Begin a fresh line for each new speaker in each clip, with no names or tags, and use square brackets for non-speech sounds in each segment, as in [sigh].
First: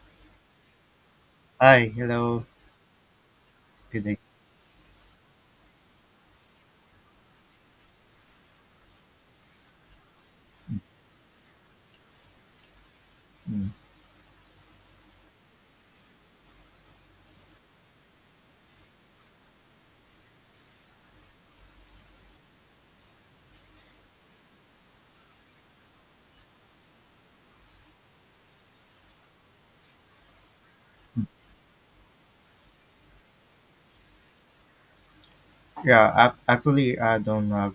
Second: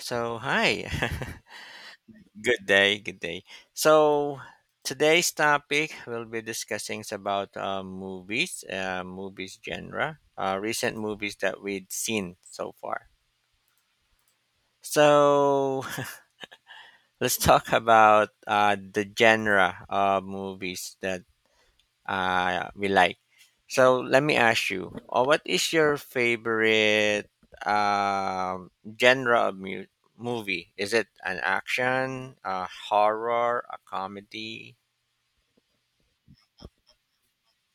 So, hi. [laughs]
Hi, hello,
Good day, good day.
good day.
So, today's topic we'll be discussing is about movies, movies genre, recent movies that we've seen so far.
Mm.
So, [laughs] let's talk about the genre of movies that we like. So let me ask you, what is your favorite um, genre of movie? Is it an action, a horror, a comedy?
Yeah, actually, I don't have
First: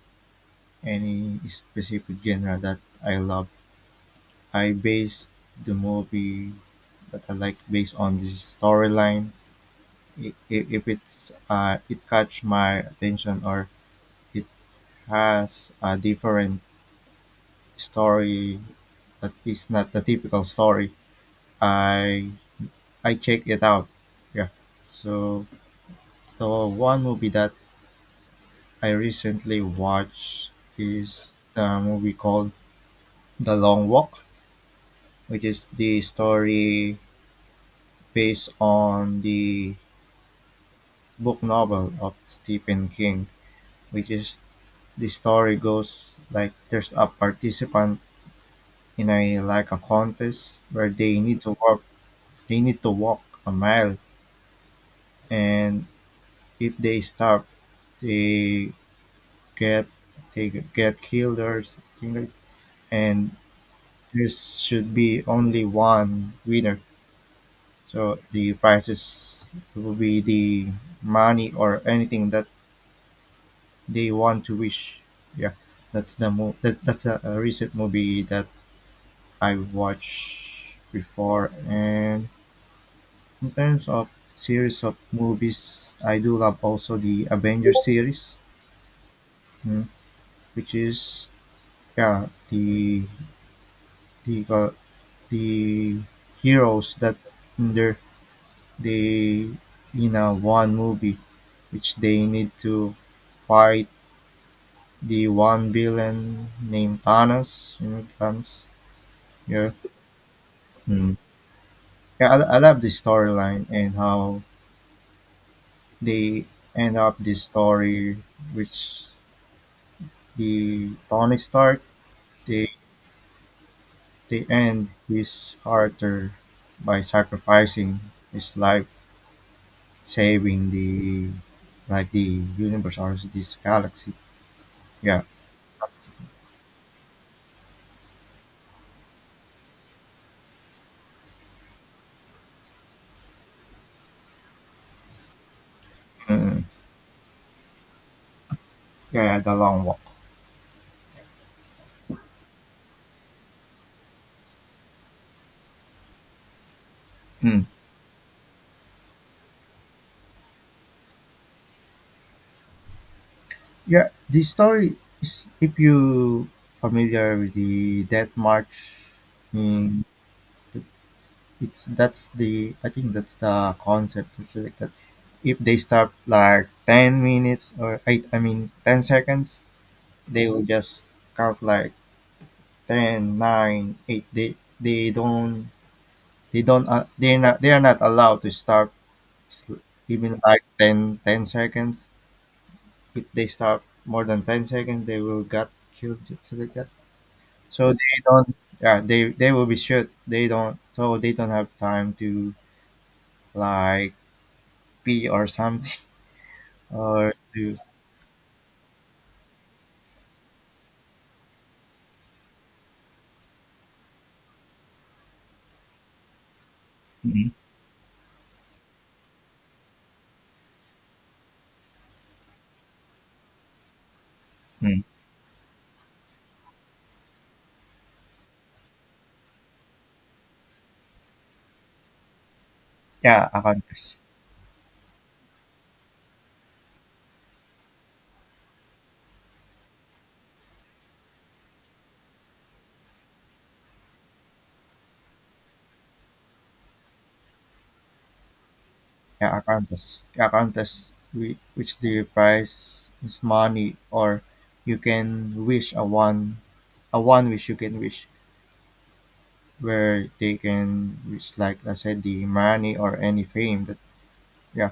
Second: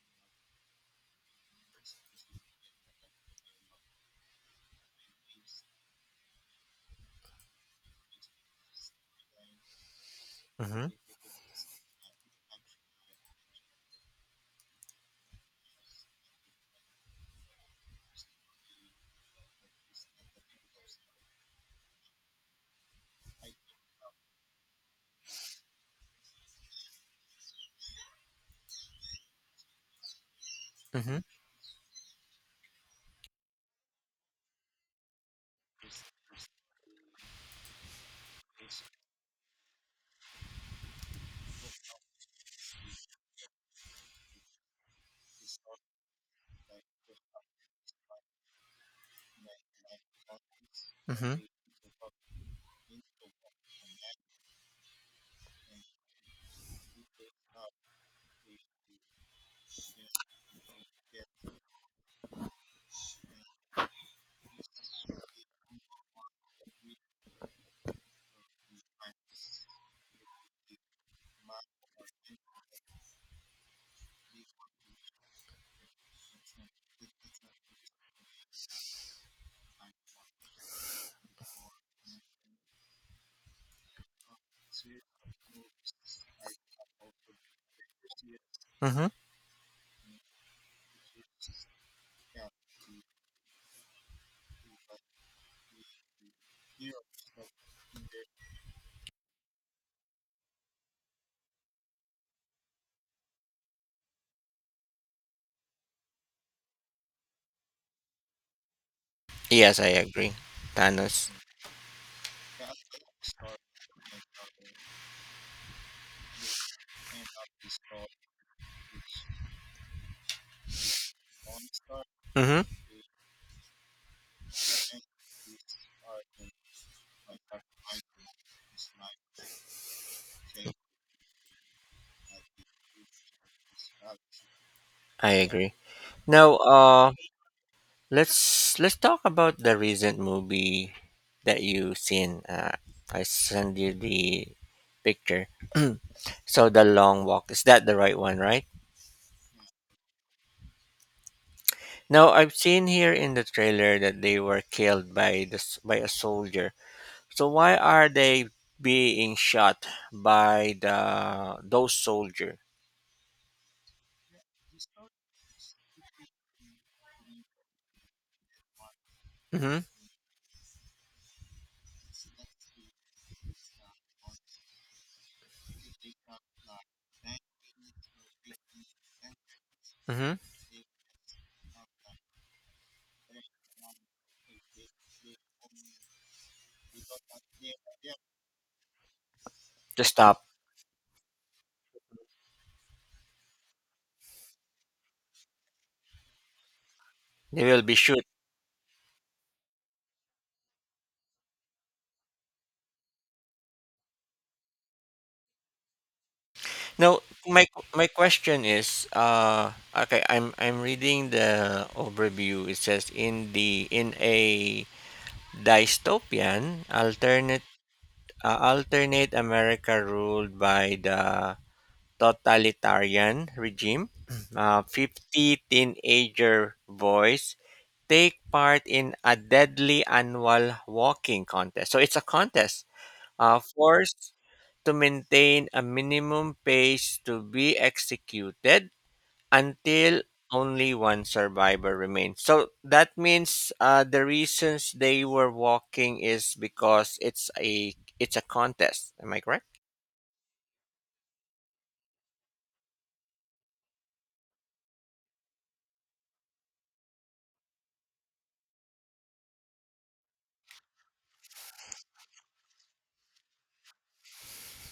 any specific genre that I love. I base the movie that I like based on the storyline. If
Mm-hmm.
it's it catch my attention or it has a different story that is not the typical story, I I check it out. Yeah. So the one movie that I recently watched
Mm-hmm.
is a movie called The Long Walk, which is the story based on the book novel of Stephen King, which is the story goes like there's a participant in a like a contest where they
Mm-hmm.
need to walk they need to walk a mile, and if they stop they get they get killed or something like, and there should be only one winner. So the prizes will be the money or anything that they want to wish. Yeah, that's a recent movie that I watched before. And in terms of series of movies, I do love also the Avengers series,
Mm-hmm.
mm, which is, yeah, the uh, the heroes that in their, they in a one movie, which they need to fight the one villain named Thanos. You know, Thanos. Yeah.
Yes, I agree.
Mm.
Thanos.
Yeah, I love the storyline and how they end up this story, which the Tony Stark,
Mm-hmm.
they they end his character by sacrificing his life, saving the, like, the universe or this galaxy. Yeah,
I agree. Now, let's talk about the recent movie that you seen. I send you the picture.
mm
So the long walk is that the right one, right?
yeah, the Long Walk.
Now I've seen here in the trailer that they were killed by the by a soldier. So
Hmm.
why are they being shot by the those soldier?
Yeah, the story is, if you familiar with the Death March,
Mm-hmm.
mm, it's that's the, I think that's the concept. It's like that, if they stop like 10 minutes or eight, I mean 10 seconds,
Mm-hmm.
they will just count like ten, nine, 8. They don't, they are not allowed to stop
To
even
stop,
like ten seconds. If they stop more than 10 seconds, they will get killed. Just like that.
they will be
So they
shoot.
don't, yeah, they will be short. They don't, so they don't have time to like pee or something [laughs]
Now
or
my
to,
my question is, okay, I'm reading the overview. It says in the in a dystopian
mhm,
alternate alternate America ruled by the totalitarian regime, [clears throat]
mm
50 teenager boys take part in a deadly annual walking contest. So it's a contest
yeah, accountants,
forced to maintain a minimum pace to be executed until only one survivor remains. So that means the reasons they were walking is because it's a contest. Am I
yeah,
correct?
accountants, which the price is money, or you can wish a one wish you can wish, where they can wish, like I said, the money or any fame that, yeah,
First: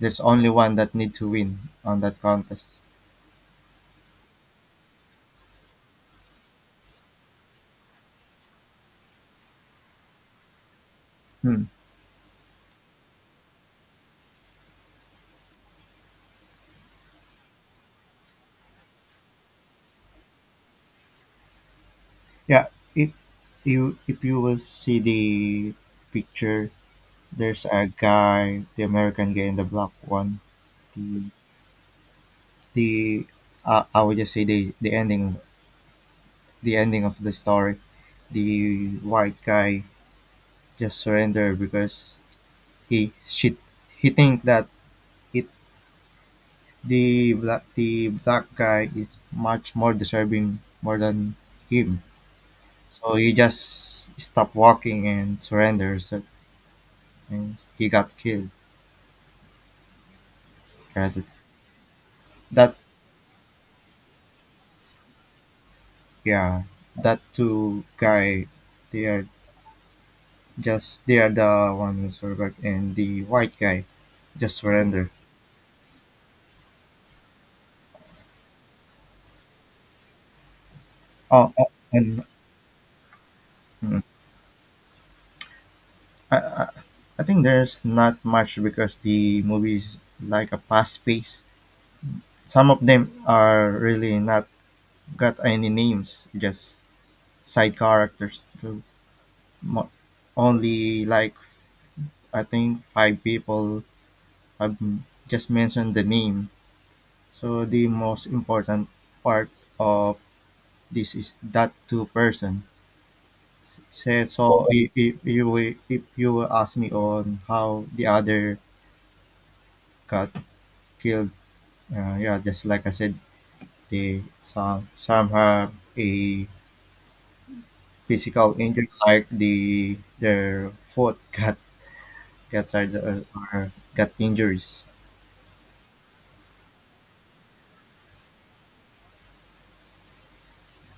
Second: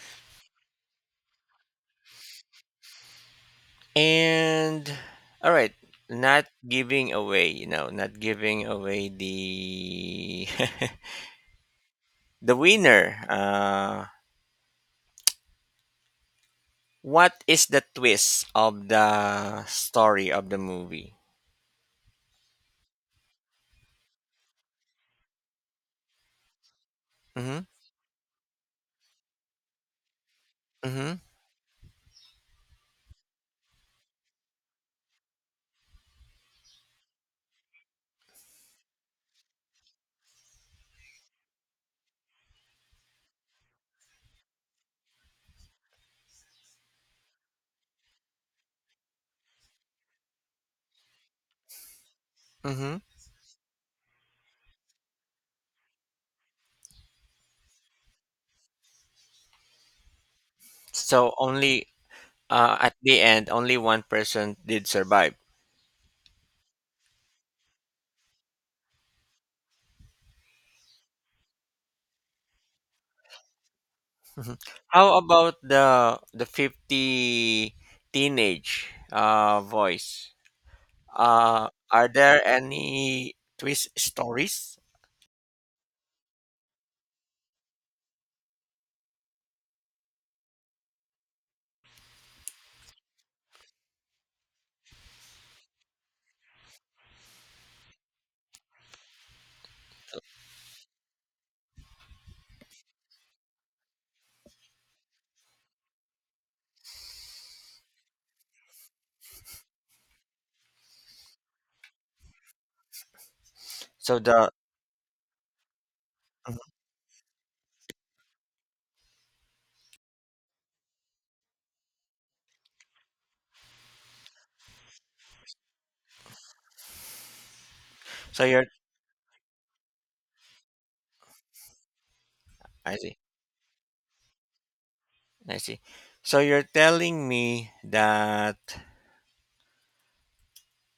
there's only one that need to win on that contest.
And all right, not giving away, you know, not giving away the [laughs]
Hmm.
the winner. What is the twist of the story of the movie?
Yeah, if you, if you will see the picture,
Mm-hmm.
there's a guy, the American guy and the black one.
Mm-hmm.
The the I would just say the ending of the story. The white guy just surrender because he she he think that it the black guy is much more deserving more than him.
Mm-hmm.
So he just stopped walking and surrenders, and he got killed. Yeah, that,
So only
that,
at the end, only one person did survive.
yeah, that two guy, they are they are the one who survived, and the white guy
Mhm.
just
How
surrender.
about the 50 teenage voice?
Oh, oh,
Are
and,
there any twist
mm,
stories?
I, I I think there's not much because the movie is like a fast pace. Some of them are really not got any names, just side characters. So, mo- only like, I think, five people have just mentioned the name. So the most important part of this is that two person. S-
So
Say,
the
so if you will
Mhm.
ask me on how the other got killed, yeah, just like I said, they, some, have a
So
physical
you're
injury, like the, their foot got
I
charged
see.
or got injuries.
I see. So you're telling me that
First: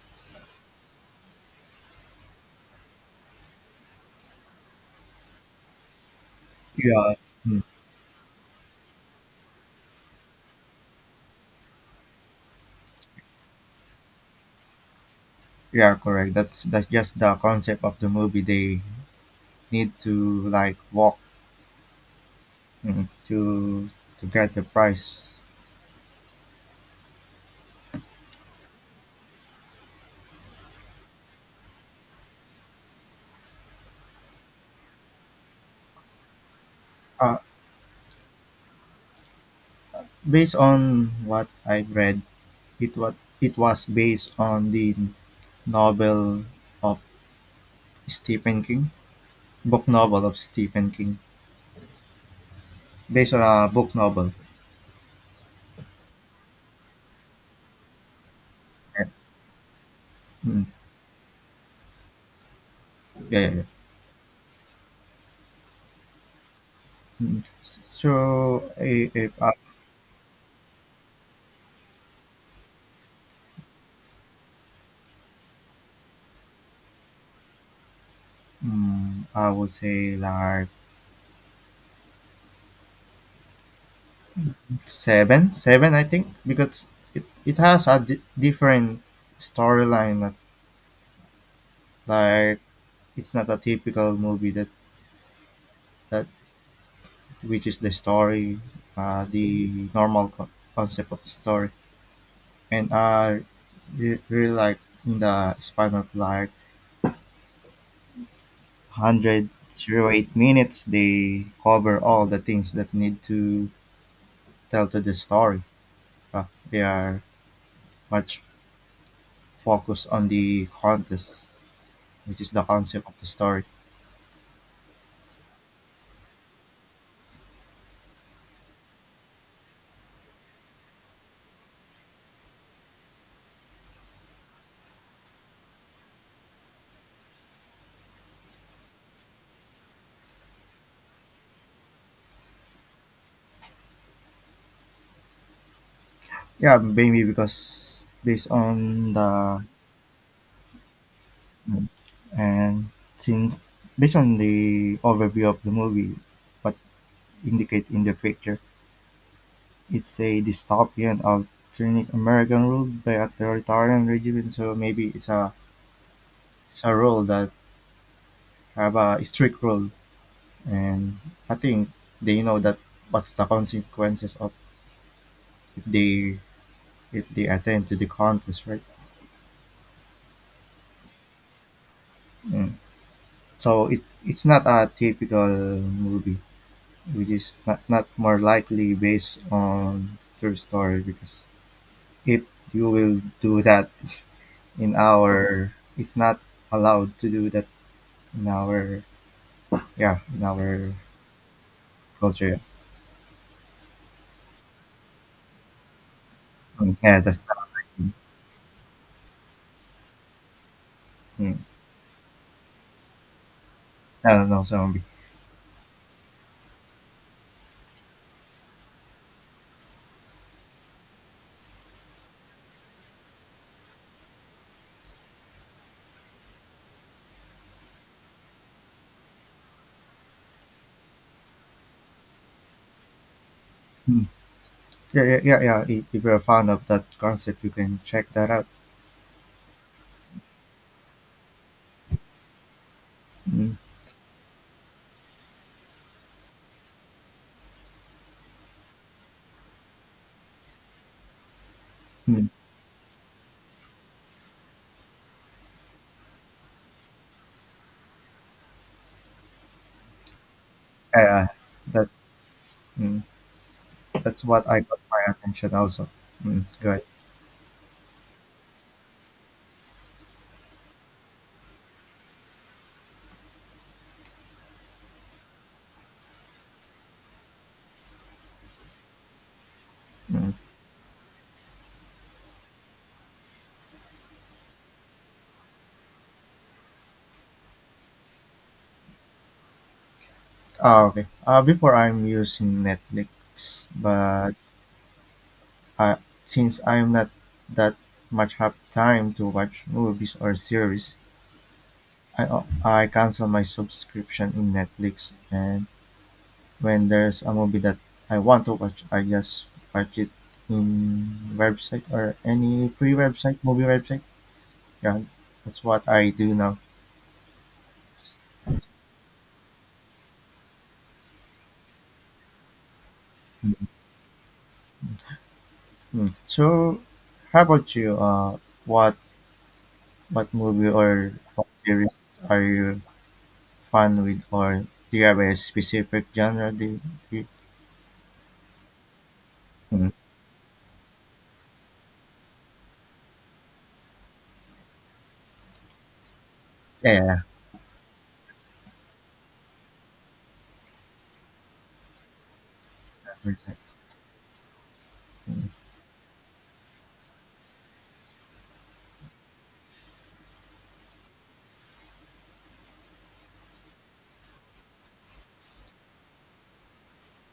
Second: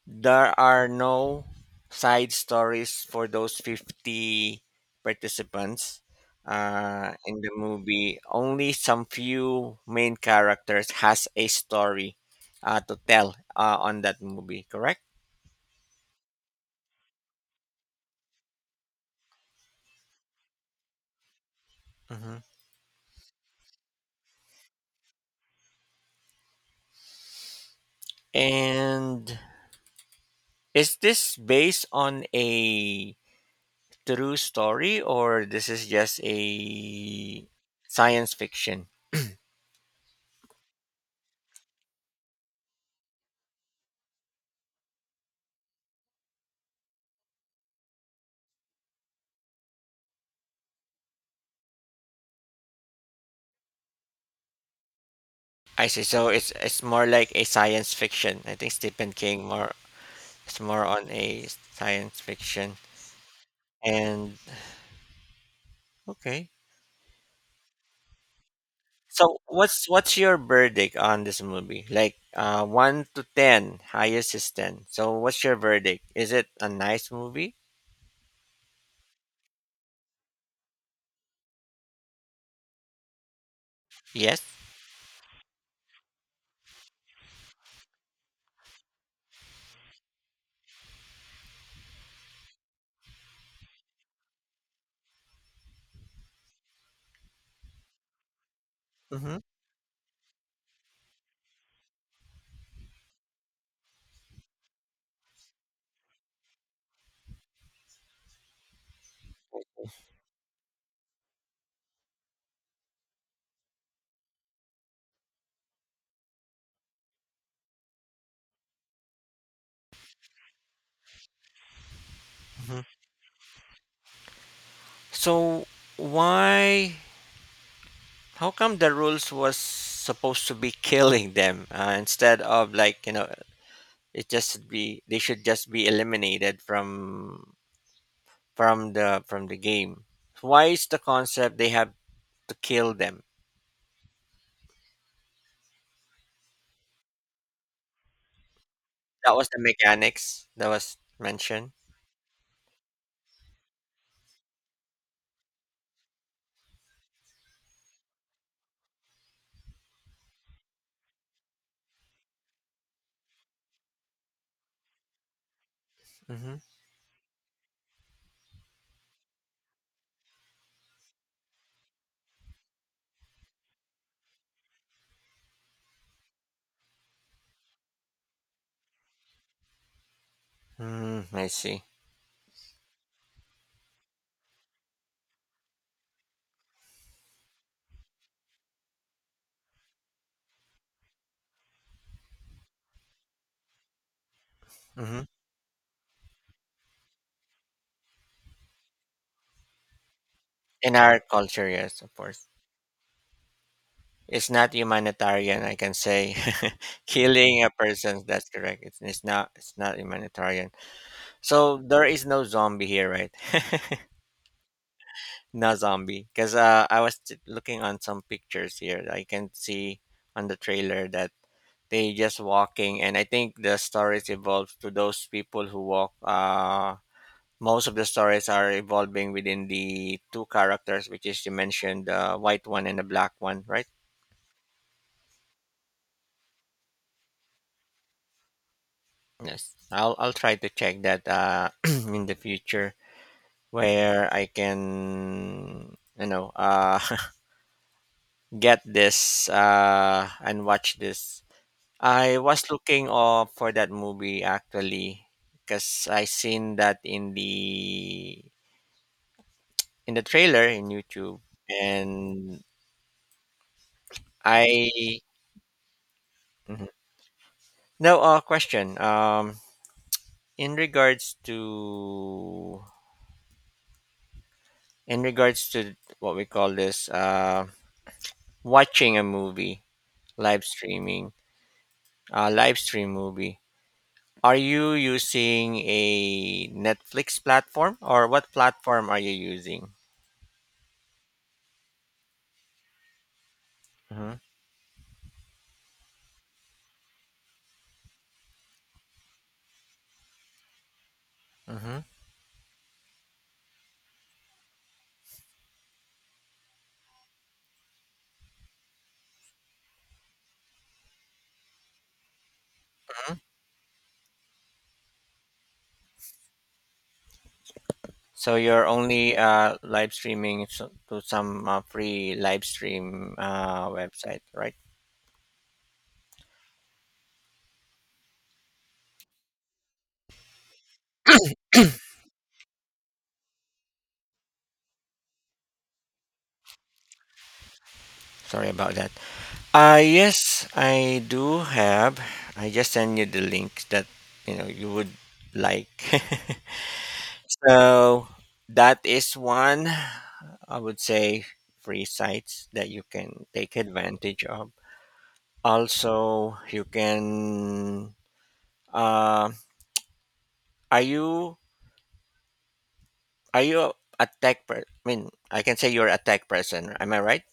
there are no side stories for those 50 participants
Yeah,
in the
mm,
movie. Only some few main characters has a story to tell on that movie. Correct.
yeah, correct. That's just the concept of the movie. They need to like walk,
Hmm.
mm, to to get the price.
And is this based on a true story or this is just
Uh,
a science fiction?
based on what I've read, it was, based on the novel of Stephen King, book novel of Stephen King, based on a book novel.
I see. So it's more like a science fiction. I think
Yeah,
Stephen King more it's
mm,
more on a science fiction.
yeah, yeah, yeah.
And okay.
Mm. So, if
So
I,
what's your verdict on this movie? Like one to ten, highest is ten. So what's your verdict? Is it a nice movie?
I would say like
Yes.
seven, seven, I think, because it has a different storyline. Not like, it's not a typical movie that, that, which is the story,
Mm-hmm.
the normal concept of story. And I really like, in the span of like 100 zero eight minutes, they cover all the things that need to tell to the story. But they are much focused on the contest, which is the
Hmm.
concept of the story.
So why? How come the rules was supposed to be killing them instead of like you know it just should be they should just be eliminated from the game? Why is the concept they have to kill them?
Yeah, maybe because based on
That was the
the,
mechanics that was mentioned.
and since, based on the overview of the movie, what indicate in the picture. It's a dystopian alternate American ruled by a authoritarian regime, so maybe it's a,
Mm-hmm.
it's a rule that have a strict rule, and I think they know that what's the consequences of, if they, if they attend to the contest, right?
Mm, I see.
Mm. So it, it's not a typical movie, which is not, not more likely based on true story, because if you will do that in
Mm-hmm.
our, it's not allowed to do that in our, yeah, in
In
our
our culture, yes, of course.
culture.
It's not humanitarian, I can say. [laughs]
Mm, yeah, that's the
Killing a
other thing.
person, that's correct. It's not humanitarian.
Mm,
So there is no zombie here, right? [laughs]
I don't know zombie.
Not zombie, because I was looking on some pictures here. I can see on the trailer that they just walking, and I think the stories evolve to those people who walk. Most of the stories are evolving within the two characters, which is you mentioned the white one and the black one, right?
Mm, yeah, yeah, yeah, yeah, if you're a fan of that concept you can check that out.
Yes, I'll try to check that [clears throat] in the future
mm,
where I can you know [laughs] get this and watch this I
mm,
was looking up for that movie actually because I seen that in the trailer in YouTube
yeah, that's,
and
mm, that's what I got
I
my attention also. Mm,
Mhm.
good.
No question in regards to in regards to what we call this watching a movie
Mm.
live streaming live stream movie are you using a Netflix platform or what platform are you using?
Ah, okay, before I'm using Netflix,
Mm-hmm.
but uh, since I'm not that much have time to watch movies or series,
Mm-hmm.
I cancel my subscription in Netflix, and when there's a movie that I want to watch, I just watch it in website, or any free website, movie website. Yeah, that's what I do now.
So you're only live streaming to some free live stream website, right?
Mm. So, how about you? What what movie or what series are you fun with, or do you have a specific genre? Do you, do you-
Sorry about that.
Mm.
Yes, I do have. I just send you the link that you know you would like. [laughs]
Yeah,
So that is one, I would say, free sites that you can
yeah,
take advantage of.
yeah.
Also, you can. Uh, are you Are you a tech person? I mean, I can say you're a tech person. Am I right?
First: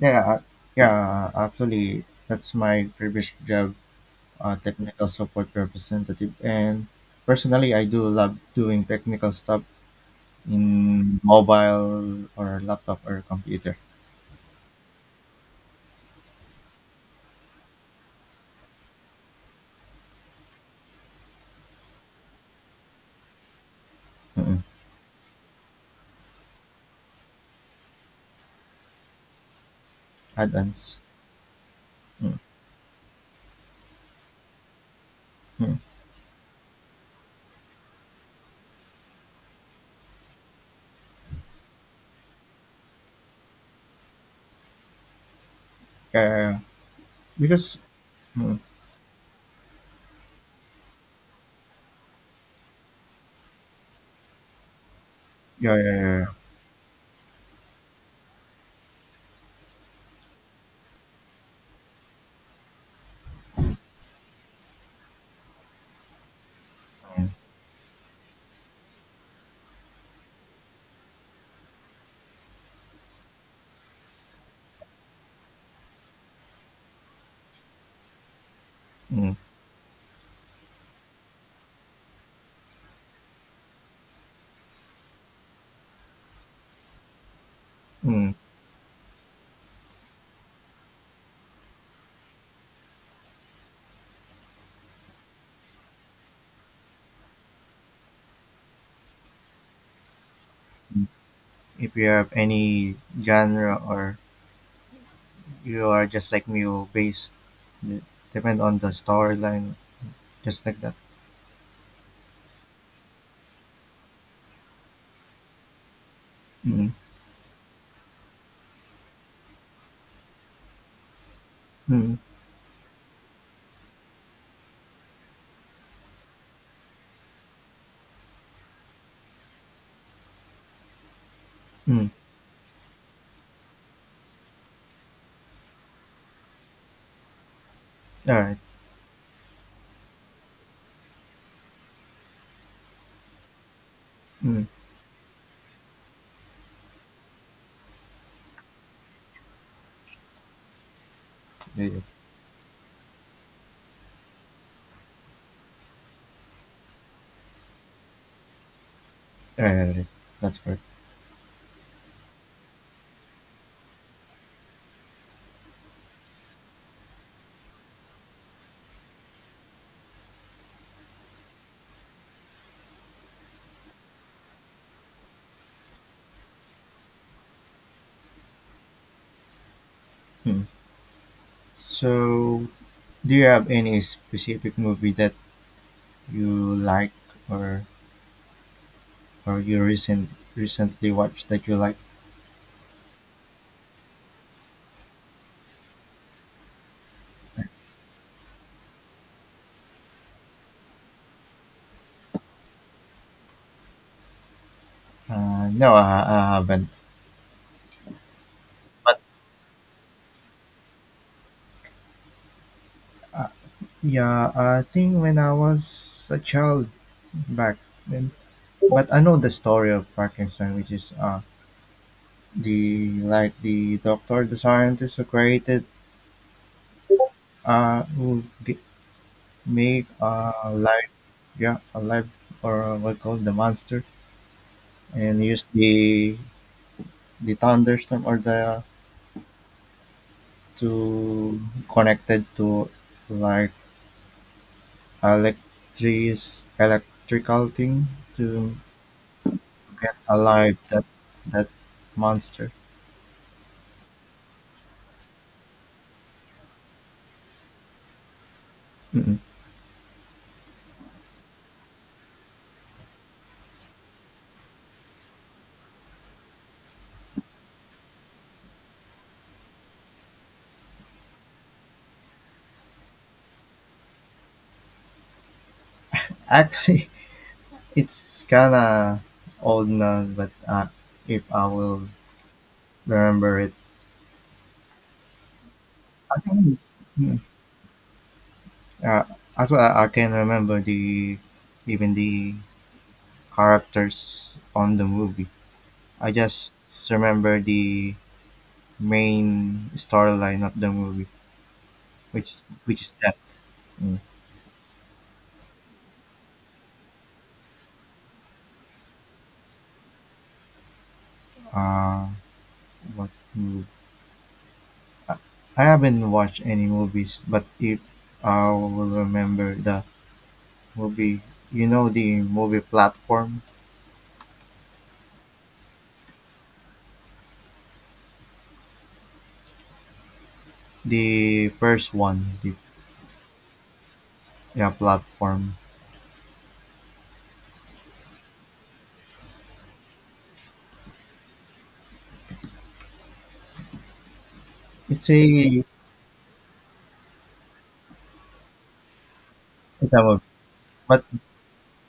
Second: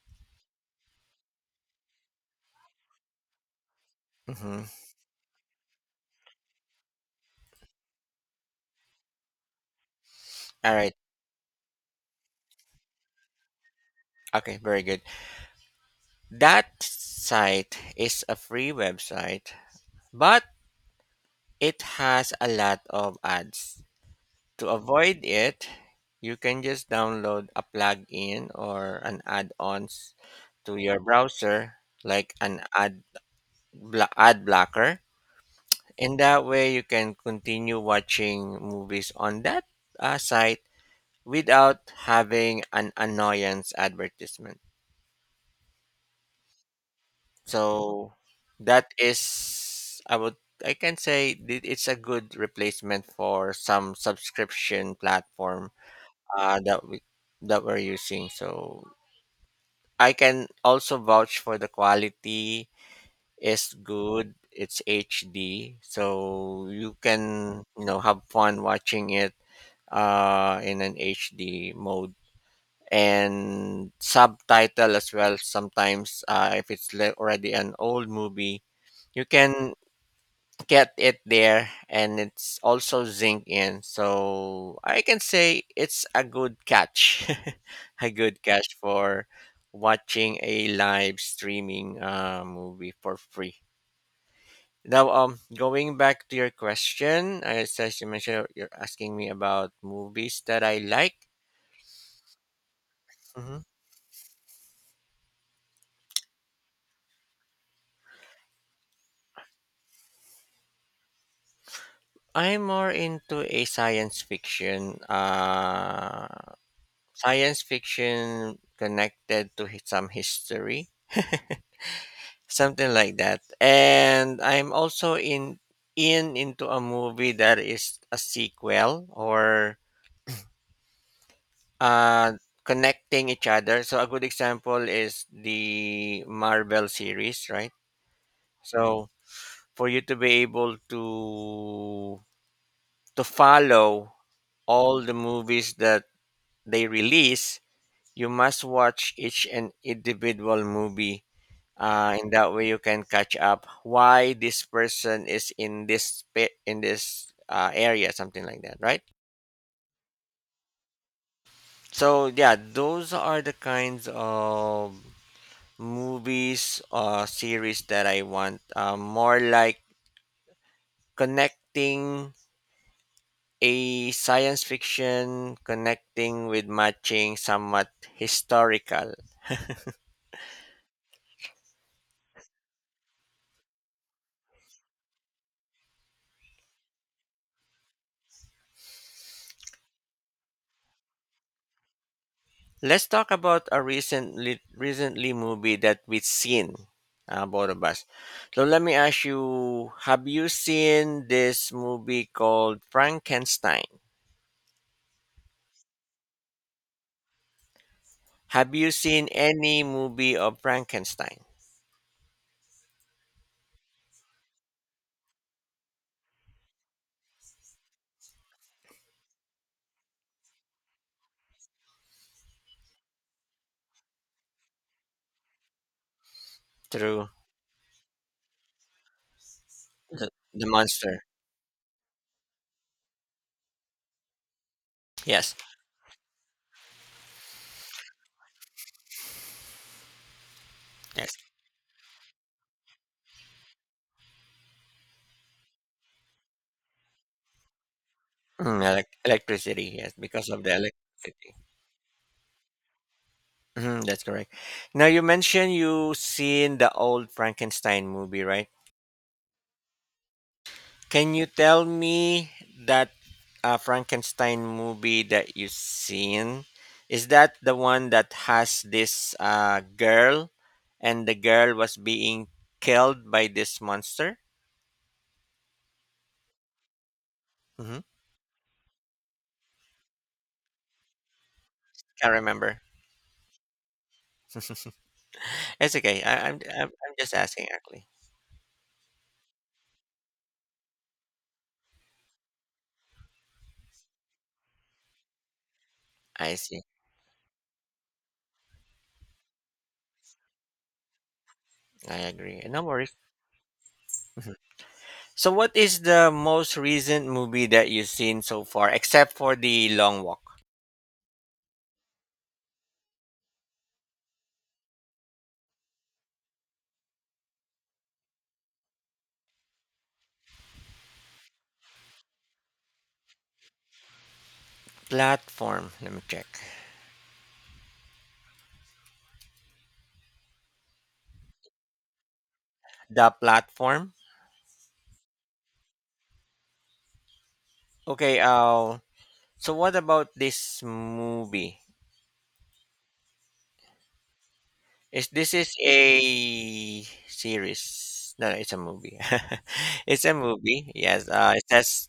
Yeah, yeah, actually, that's my previous job,
Mm-hmm.
technical support representative. And personally, I do love doing technical stuff
All right.
in mobile or laptop or computer.
Okay. Very good. That site is a free website, but it has a lot of ads.
Mm-mm.
To avoid it, you can just download a plugin or an add ons to
Add-ons.
your browser, like an ad ad blocker.
Mm-mm.
In that way, you can continue watching movies on that site without having an annoyance advertisement.
Yeah, because,
So
mm,
that is I would I can say that it's a good replacement for some subscription platform
yeah, yeah, yeah,
that we're using. So I can also vouch for the quality is good. It's HD, so you can
yeah.
you know have fun watching it in an HD mode and subtitle as well sometimes if it's already an old movie you
Mm,
can get it there and it's also zinc in so I can say it's a good catch [laughs] a
mm,
good catch for watching a live streaming movie for free now going back to your question as you mentioned you're asking me about movies that I
mm.
like
If you have any genre, or you are just like me, you based, depend on the storyline, just like that.
I'm more into a
Mm,
science fiction connected to some history,
mm,
[laughs] something like that. And I'm also in into a movie that is a sequel or
mm.
uh, connecting each other. So a good example is the Marvel series, right?
All right.
So for you to be able to follow
Mm,
all the movies that they release You must watch each and individual movie.
yeah, yeah.
In that way, you can catch up why this person is in in this area, something like that, right?
Uh, that's correct.
So yeah, those are the kinds of movies or series that I want. More like connecting a science fiction, connecting with matching somewhat historical.
Mm. So, do you have any specific movie that you like, or or you recent, recently watched that you like?
Let's talk about a recently movie that we've seen, both of us. So let me ask you: Have you seen this movie called Frankenstein?
No, I haven't.
Have you
But,
seen any movie of Frankenstein
uh, yeah, I think when I was a child back then, but I know the story of Frankenstein, which is, uh, the, like, the doctor, the scientist who created,
through
uh who g- made,
the
uh, life.
monster?
Yeah, alive, or what called the monster, and
Yes,
use the thunderstorm or the,
yes.
to, connected to, like, electric, electrical thing to
Mm, electricity, yes,
get
because of the
alive that,
electricity.
that monster.
Mhm, that's correct. Now you mentioned you seen the old Frankenstein movie, right?
Mm-mm.
Can you tell me that Frankenstein movie that you seen? Is that the one that has this girl and the girl was being killed by this monster?
Actually, [laughs]
Mm-hmm.
it's kinda old now, but if I will
Can't remember. [laughs]
remember it,
It's okay.
I
I, I'm,
think,
I'm I'm just
mm,
asking actually.
uh, as well, I can remember the, even the characters on the movie. I
I
just
see.
remember the main storyline of the movie,
I agree.
which
No
which is
worries.
that. Mm,
Mhm. So, what is the most recent movie that you've seen so far, except for the Long Walk
uh, what movie? I haven't watched any movies, but if I will remember the movie, you know, the movie Platform,
platform? Let me check.
the first one, the,
The platform.
yeah, Platform.
Okay. So what about this movie? Is
It's
this is
a,
a series? No, no, it's a movie. [laughs]
it's a
It's a
movie,
movie.
but,
Yes. It has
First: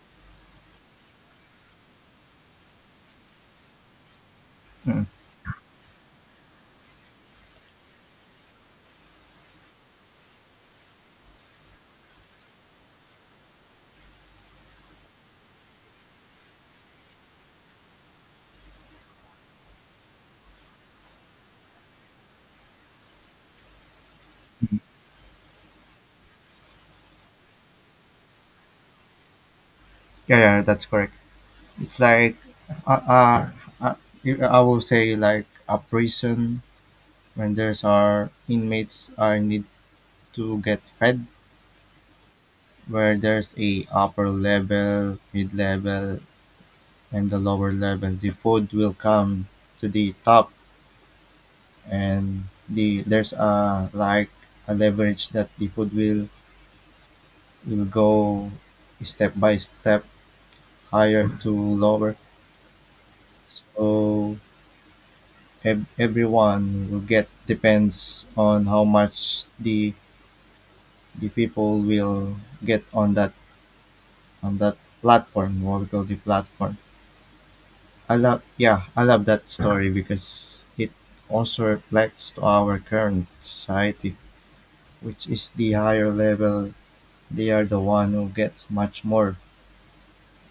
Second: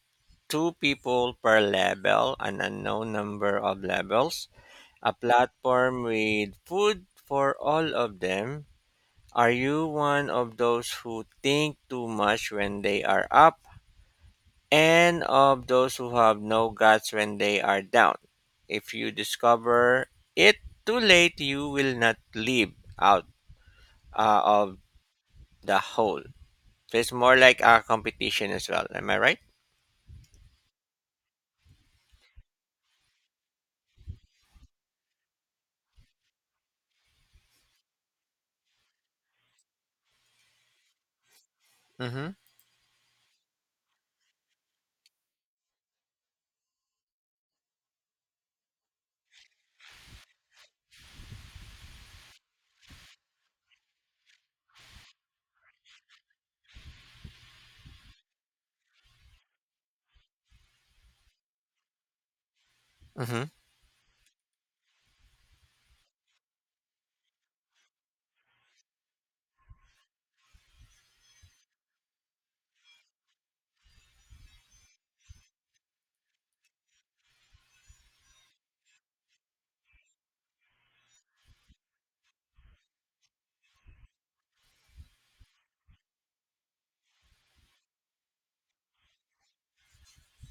two people per level, an unknown number of levels,
mm,
a platform with food for all of them. Are you one of those who think too much when they are up and of those who have no guts when they are down. If you discover it too late, you will not leave out of
mm,
the hole. So it's more like a competition as well. Am I right?
yeah, yeah, that's correct. It's like, uh, uh, uh, I would say like a prison, when there's are inmates are need to get fed,
Mm-hmm.
where there's a upper level, mid level, and the lower level. The food will come to the top, and the, there's a like a leverage that the food will go step by step, higher to lower.
Mm-hmm.
So, everyone will get depends on how much the people will get on that, on that platform, what we call the Platform. I love, yeah, I love that story because it also reflects to our current society, which is the higher level, they are the one who gets much more,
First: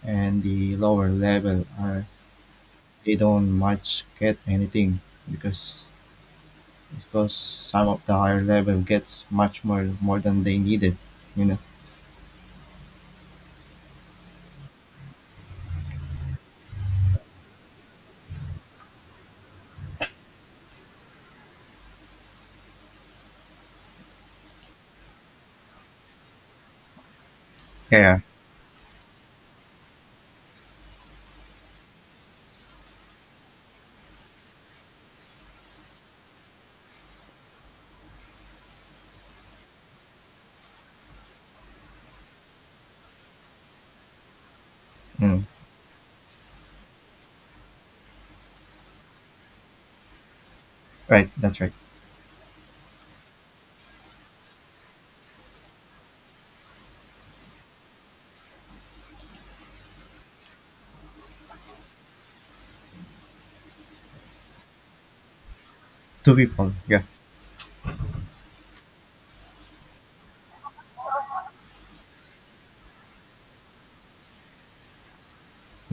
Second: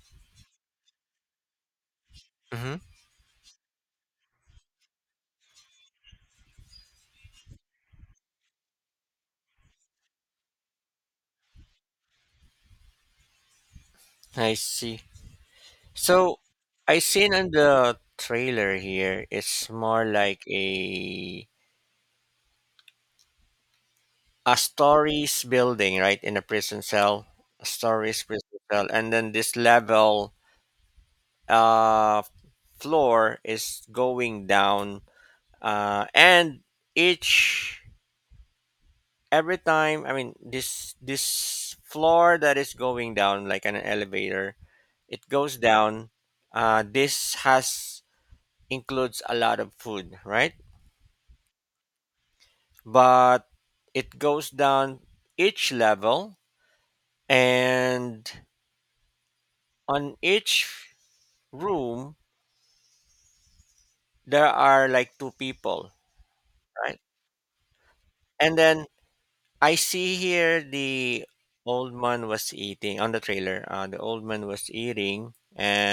and the lower level are,
Mm-hmm.
they don't much get anything, because because some of the higher level gets much more, more than they needed, you know.
I see. So I seen on the trailer here, it's more like a stories building, right? In a prison cell, a
Yeah.
stories prison cell, and then this level uh floor is going down and each every time I mean this floor that is going down like an elevator it
Mm.
goes down this has includes a lot of food right
Right, that's right.
but it goes down each level and on each room there are like two people
Two people,
right
yeah.
and then I see here the old man was eating on the trailer. The old man was eating,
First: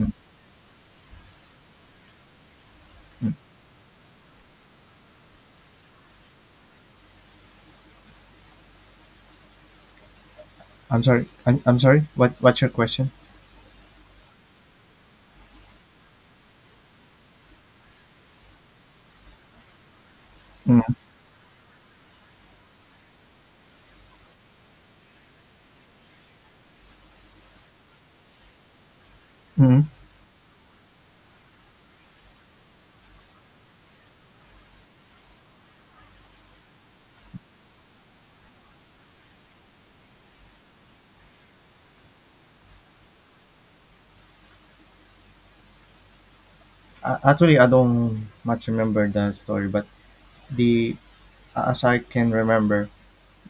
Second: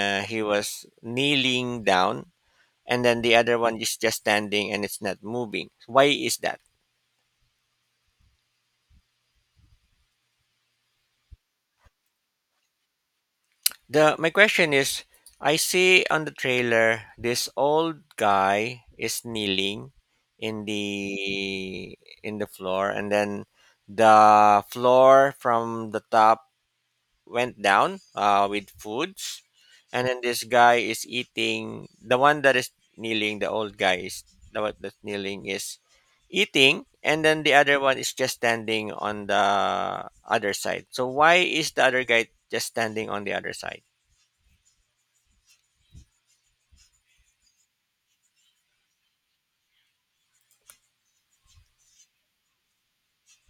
Mm.
he was kneeling down, and then
Mm.
the other one is just standing and it's not moving. Why is that?
I'm sorry. I'm sorry. What, what's your question?
The my question is, I see on the trailer this old guy is kneeling in
Mm.
the in the floor, and then the floor from the top went down with foods,
Mm.
and then this guy is eating. The one that is kneeling, the old guy is the one that's kneeling is eating, and then the other one is just standing on the other side. So why is the other guy just standing on the other side?
Actually, I don't much remember the story, but the, as I can remember,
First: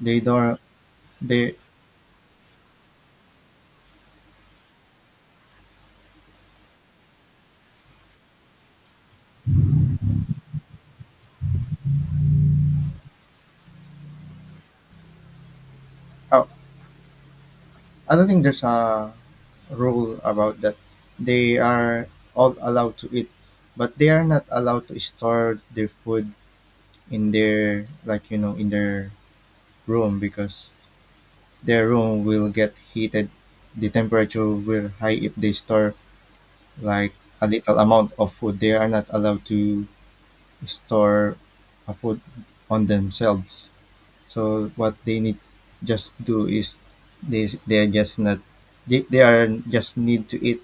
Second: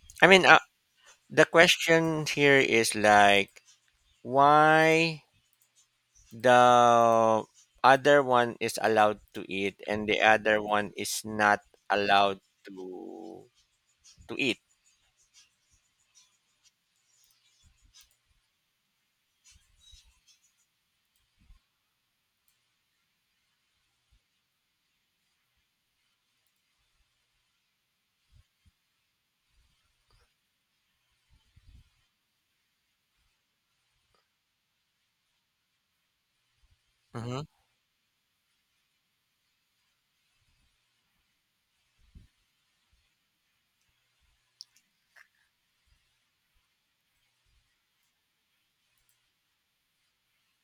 they
I mean,
don't.
the
They.
question here is like, why the other one is allowed to eat and the other one is not allowed to to eat?
Oh, I don't think there's a rule about that. They are all allowed to eat, but they are not allowed to store their food in their, like, you know, in their room, because their room will get heated. The temperature will high if they store like
Mm-hmm.
a little amount of food. They are not allowed to store a food on themselves. So what they need just do is, they are just not, they, they are just need to eat,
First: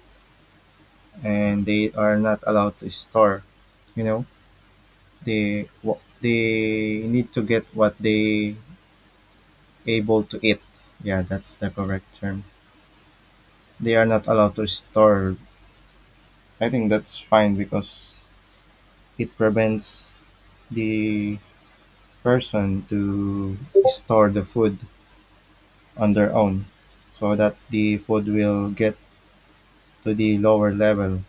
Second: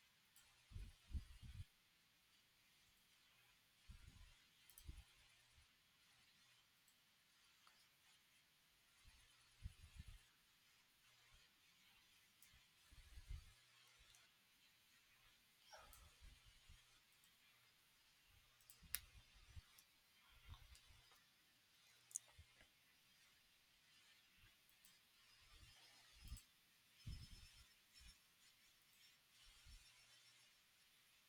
and they are not allowed to store. You know, they, what they need to get what they able to eat. Yeah, that's the correct term. They are not allowed to store. I think that's fine because it prevents the person to store the food on their own so that the food will get to the lower level.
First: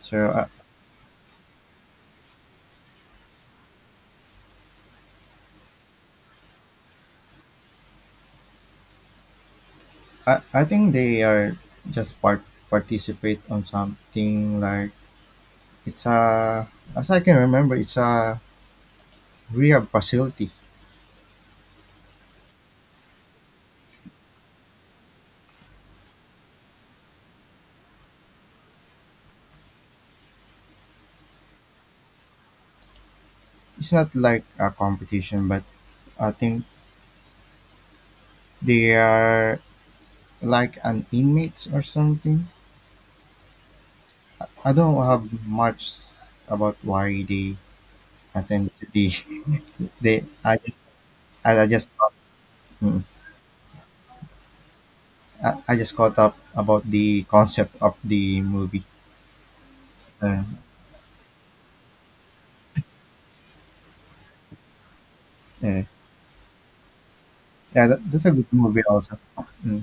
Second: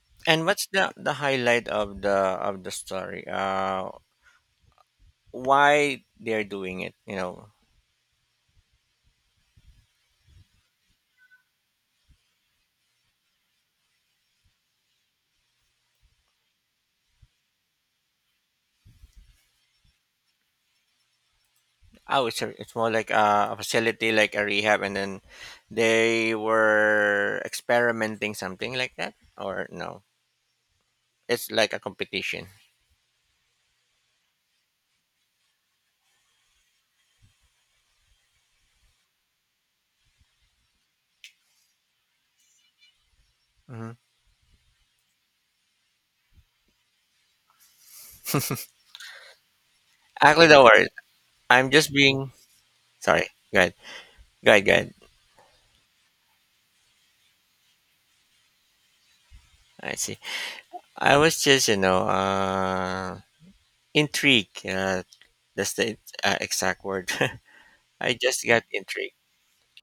So
And
I,
what's the highlight of the story? Why they're doing it? You know,
I, I think they are just participate on something like it's a, as I can remember it's a rehab facility.
oh, it's a, it's more like a facility, like a rehab, and then they were experimenting something like that, or no? It's like a competition.
It's not like a competition, but I think they are like an inmates or something.
Hmm.
I don't have much about why they attend to the [laughs] they.
Actually,
I
don't
just
worry.
I, I
I'm just
just caught,
being
mm,
sorry. Go ahead. Go ahead. Go ahead.
I, I just caught up about the concept of the movie.
I see.
So,
I was just you know intrigued. That's
yeah,
the exact word. [laughs]
yeah, that,
I
that's a
just
good
got
movie
intrigued.
also. Mm,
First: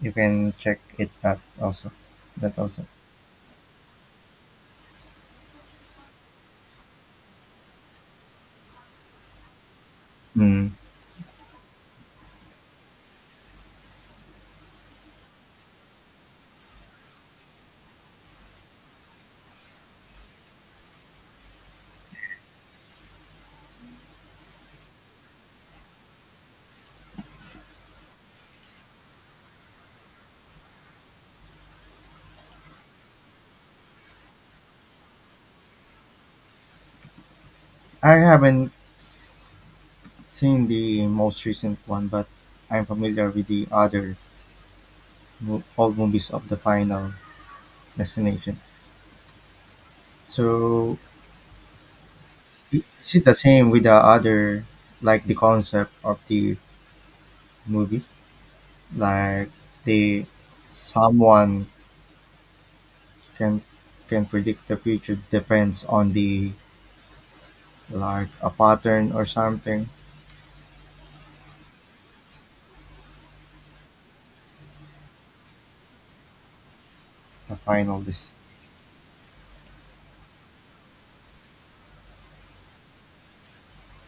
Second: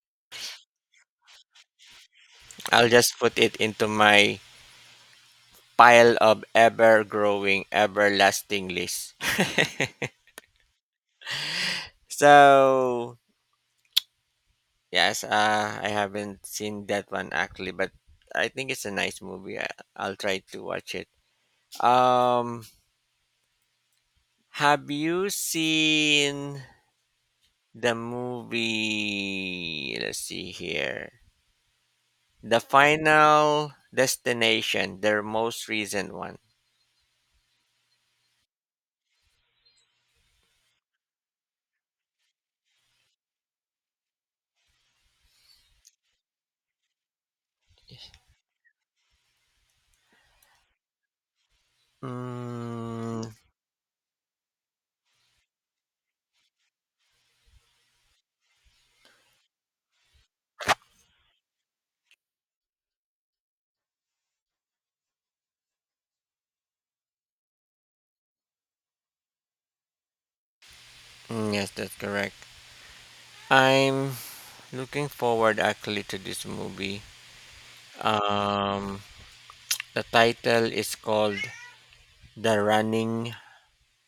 you can check it out also. That also.
I'll just put it into my pile of ever growing, everlasting list.
Mm,
[laughs] so, yes, I haven't seen that one actually, but I think it's a nice movie. I'll try to watch it. Um, have you seen the movie? Let's see here. The Final Destination, their most recent one.
I haven't seen the most recent one, but I'm familiar with the other all movies of the final destination. So is
Mm,
it the same with the other, like the concept of the movie? Like the someone can predict the future depends on the like a pattern or something.
yes, that's correct. I'm looking forward actually to this movie.
The final this.
Um, the title is called The Running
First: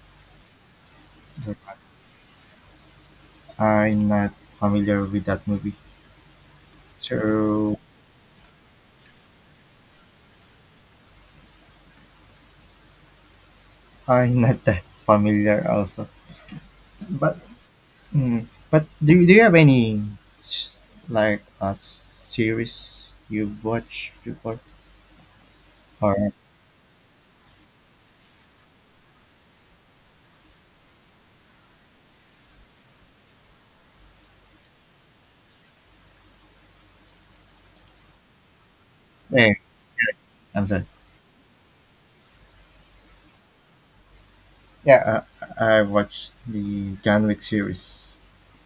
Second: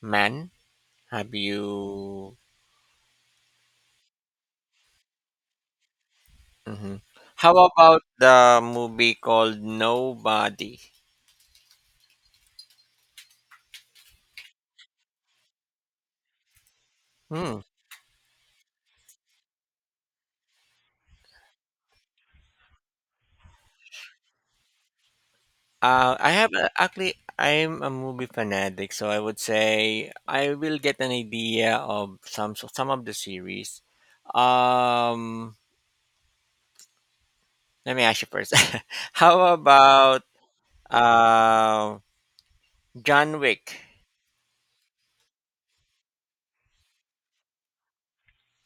Man. Have you?
I'm not familiar with that movie.
Hmm How
So
about the movie called Nobody?
I'm not that familiar also. But
Hmm.
mm, but do you have any s- like a series you've watched before? Or
I have actually. I'm a movie fanatic, so I would say I will get an idea of some of the series. Um, Let me ask you first. [laughs] How
Hey,
about
I'm sorry.
uh, John Wick?
Yeah, I watched the John Wick series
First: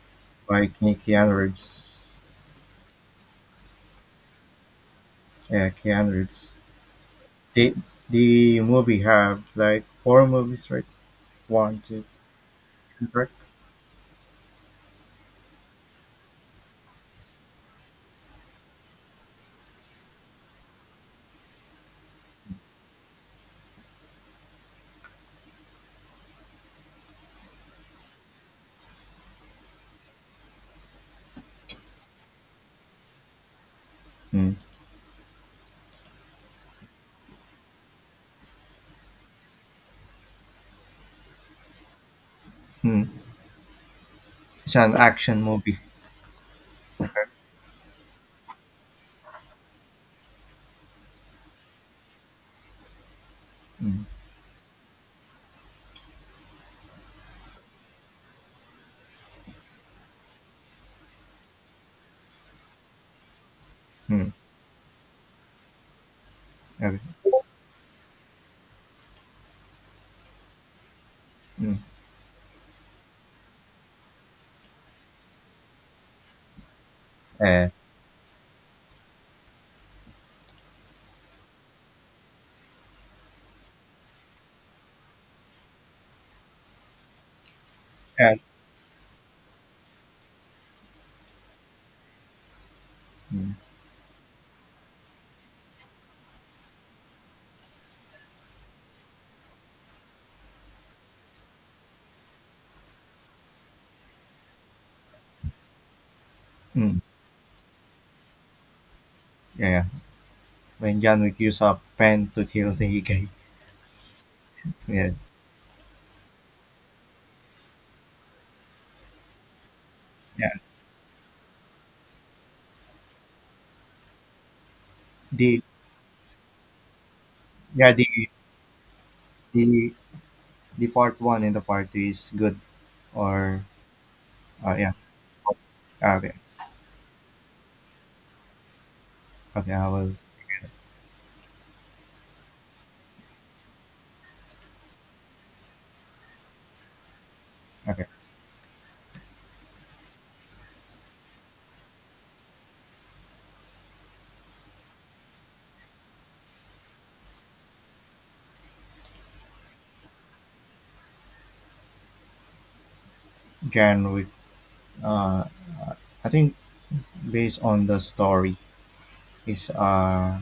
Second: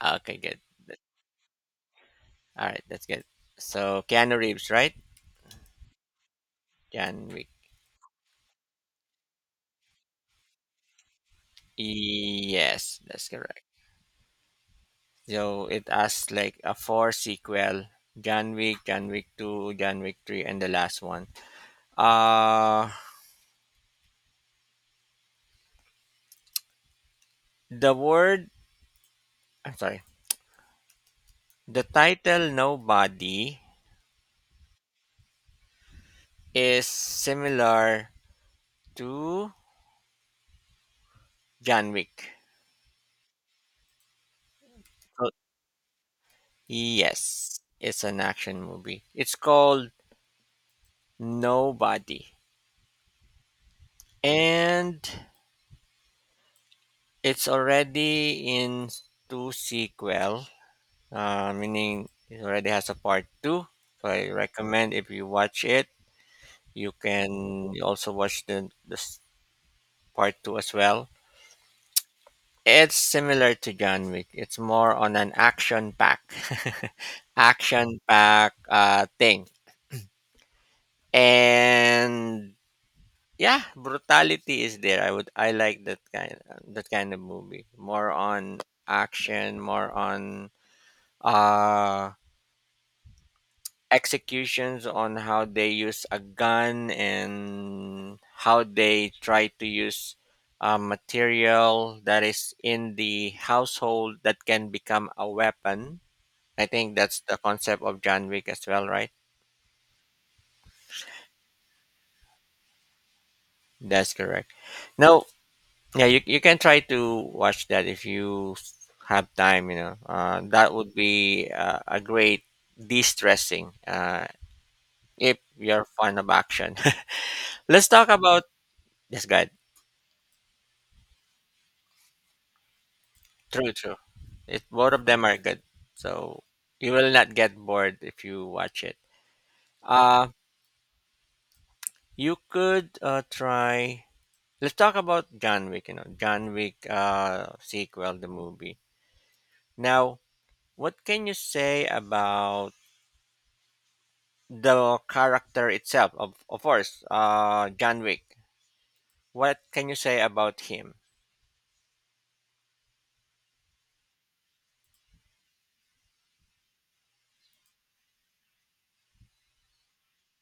Okay, good.
by Keanu Reeves.
All right, that's good. So Keanu Reeves, right?
Yeah, Keanu Reeves.
Keanu Reeves.
They, the movie have like four movies, right? One, two,
Yes,
three,
that's
correct?
correct. So it has like a four sequel: John Wick, John Wick Two, John Wick Three, and the last one. Uh the word. I'm sorry. The title "Nobody"
Mm.
is similar to John Wick.
Mm. It's an
So,
action movie.
yes, it's an action movie. It's called Nobody,
Mm.
and it's already in two sequel, meaning it already has a part two. So I
Mm.
recommend if you watch it, you
Okay.
can also watch the this part two as well.
Mm.
It's similar to John Wick. It's more on an action pack, [laughs]
Yeah.
action pack thing, and yeah, brutality is there. I like that kind of movie. More
Yeah.
on action, more on uh
Mm.
executions on how they use a gun and how they try to use material that is in the household that can become a weapon. I think
Mm.
that's the concept of John Wick as well, right?
Yeah. When John Wick used a pen to kill the [laughs] guy.
That's correct.
Yeah.
No, yeah, you can try to watch that if you have time, you know.
Yeah.
That would be a great de stressing if
The
you're fond of action. [laughs] Let's
yeah the
talk about. Yes, go ahead.
the the part one and the part two is good, or
True, true. It Both
yeah.
of them are good,
Okay,
so you will not get bored if you watch it.
okay, I will.
Uh you could try. Let's talk about John Wick. You know, John Wick
Okay,
sequel, the movie. Now, what can you say about the character itself? Of course, John Wick. What can you say about him?
Jan with uh, I think based on the story is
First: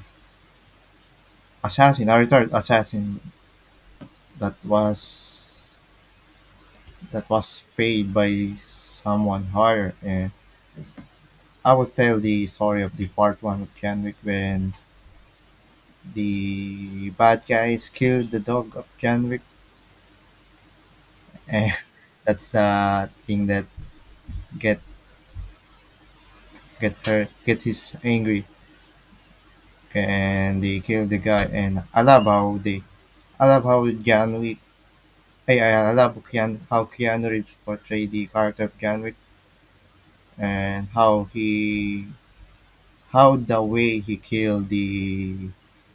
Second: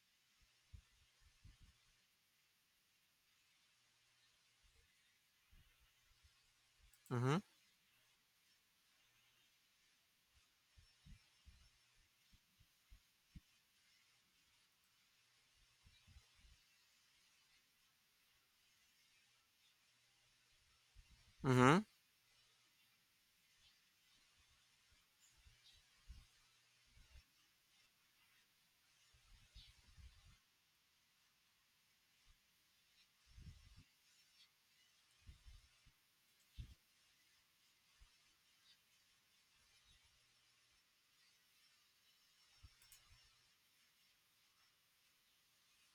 assassin, a retired assassin that was that
Mm-hmm.
was paid by someone higher, and I will tell the story of the part one of Janwick when the bad guys killed the dog of Janwick, and
Mm-hmm.
[laughs] that's the thing that get get his angry, and they kill the guy, and I love how they I love how John Wick. I love Keanu, how Keanu Reeves portrayed the character of John Wick and how he how the way he killed the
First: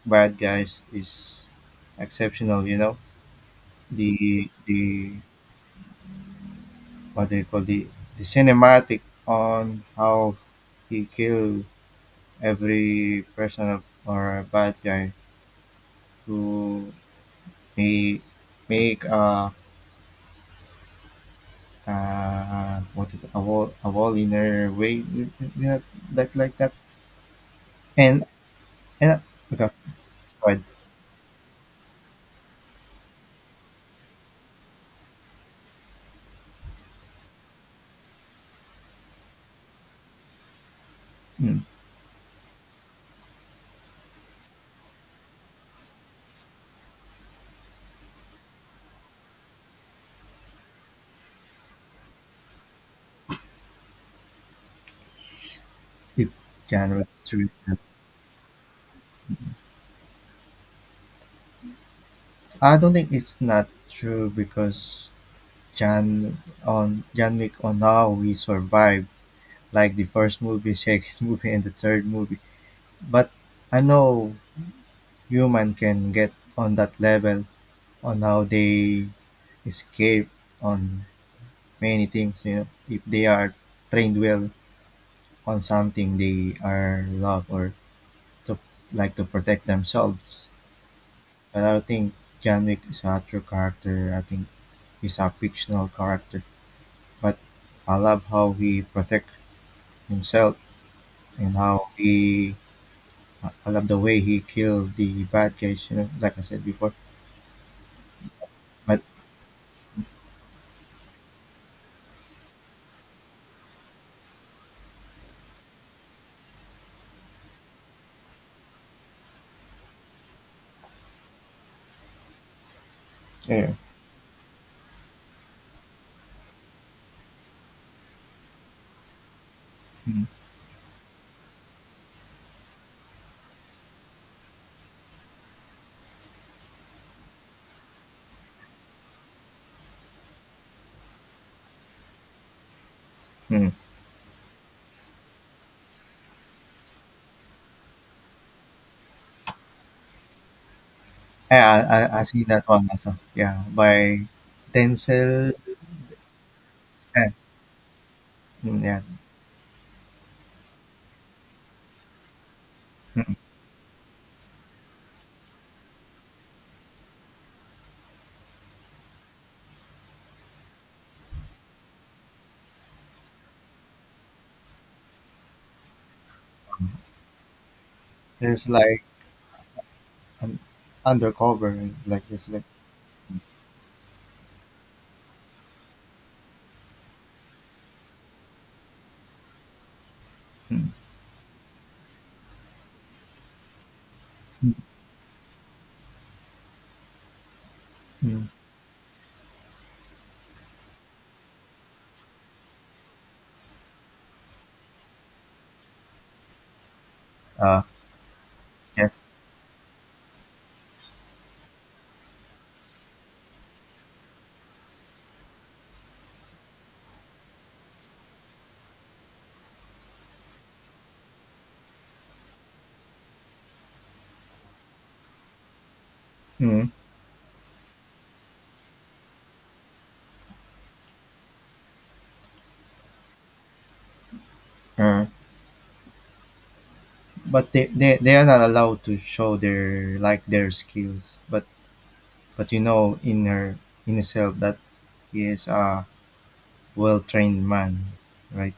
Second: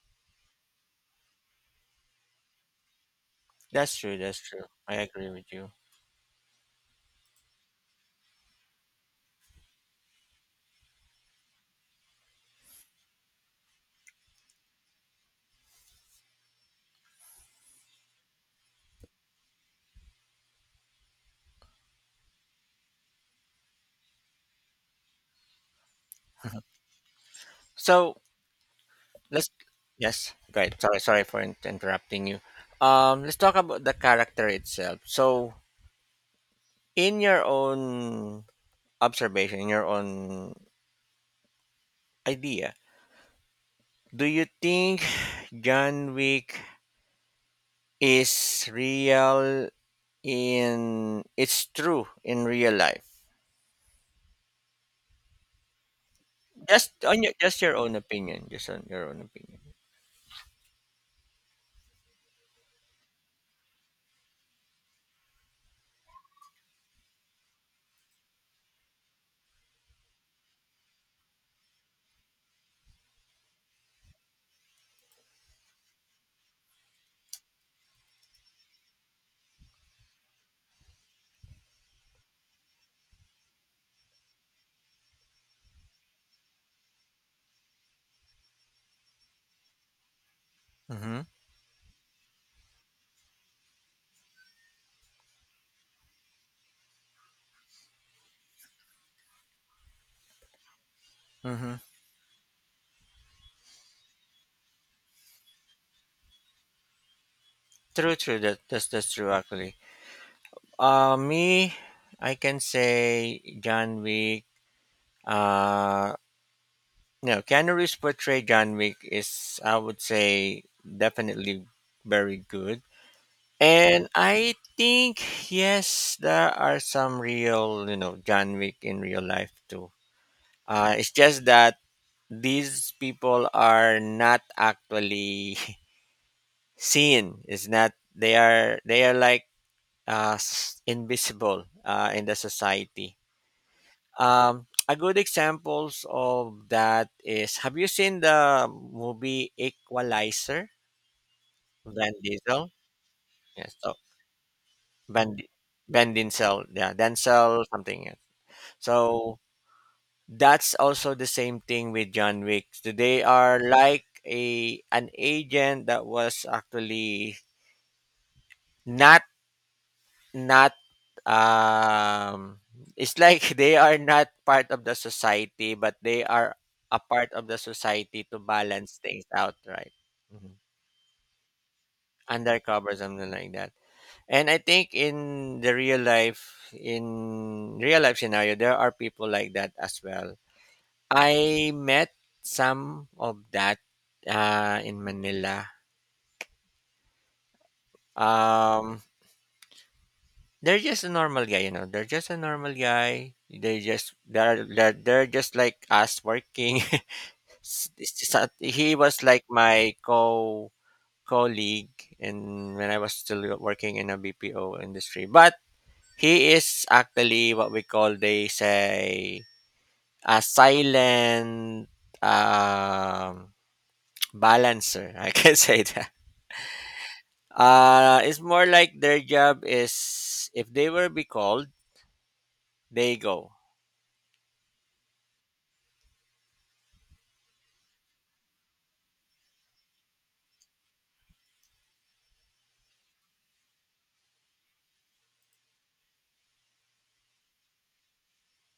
bad guys is exceptional. You know
That's true. That's
the
true. I
the
agree with you.
what they call the cinematic on how he killed every person of- or a bad guy to make make a what is it, a wall in a way, you know, that like that,
So,
and and
let's
about
yes,
spread
right, sorry, for interrupting you. Let's talk about the character itself. So in your own observation, in your own
mm,
idea, do you think John Wick is real in it's true in real life?
if Jan was true.
Just your own opinion, just on your own opinion.
I don't think it's not true because Jan on Jan Wick on how we survived, like the first movie, [laughs] second movie, and the third movie. But I know human can get on that level on how they escape on many things, you know, if they are trained well, on something they are love or to like to protect themselves.
Mm-hmm.
But I don't think John Wick is a true character. I think he's a fictional character. But I love how he protect himself and
Mm-hmm.
how he. I love the way he killed the bad guys. You know, like I said before.
True, true,
But
that's true actually. Me I can say John Wick uh no, Keanu's portray John Wick is, I would say, definitely very good.
yeah,
And I think yes, there are some real, you know, John Wick in real life too.
mm,
It's just that these people are not actually [laughs] seen. It's not They are like invisible in the society.
mm.
A good examples of that is have you seen the movie Equalizer?
Yeah, I,
Van
I I see that
Diesel.
one also. Yeah,
Yes. So
by
Van Di-
Denzel.
Van Diesel. Yeah.
Yeah,
Denzel something. Yeah.
mm,
So
yeah.
that's also the same thing with John Wick. So they
Mm.
are like a an agent that was actually not Not, um it's like [laughs] they are not part of the society, but they are a part of the society to
There's
balance
like
things out, right?
an undercover, like it's like.
Undercover, something like that. And I think in the real life, in real life scenario, there are people like that as well.
Mm.
I met some of that in Manila.
Mm.
Um, They're just a normal guy, you know. They're just a normal guy. They just they're just like us working. [laughs]
Uh,
He was
yes.
like my co colleague, and when I was still working in a BPO industry, but he is actually what we call, they say a silent um, [tsk] balancer. I can [laughs] say that.
Mm.
It's more like their job is if they were be called, they go.
Uh, but they they are not allowed to show their like their skills. But you know in her in herself that he is a well trained man, right?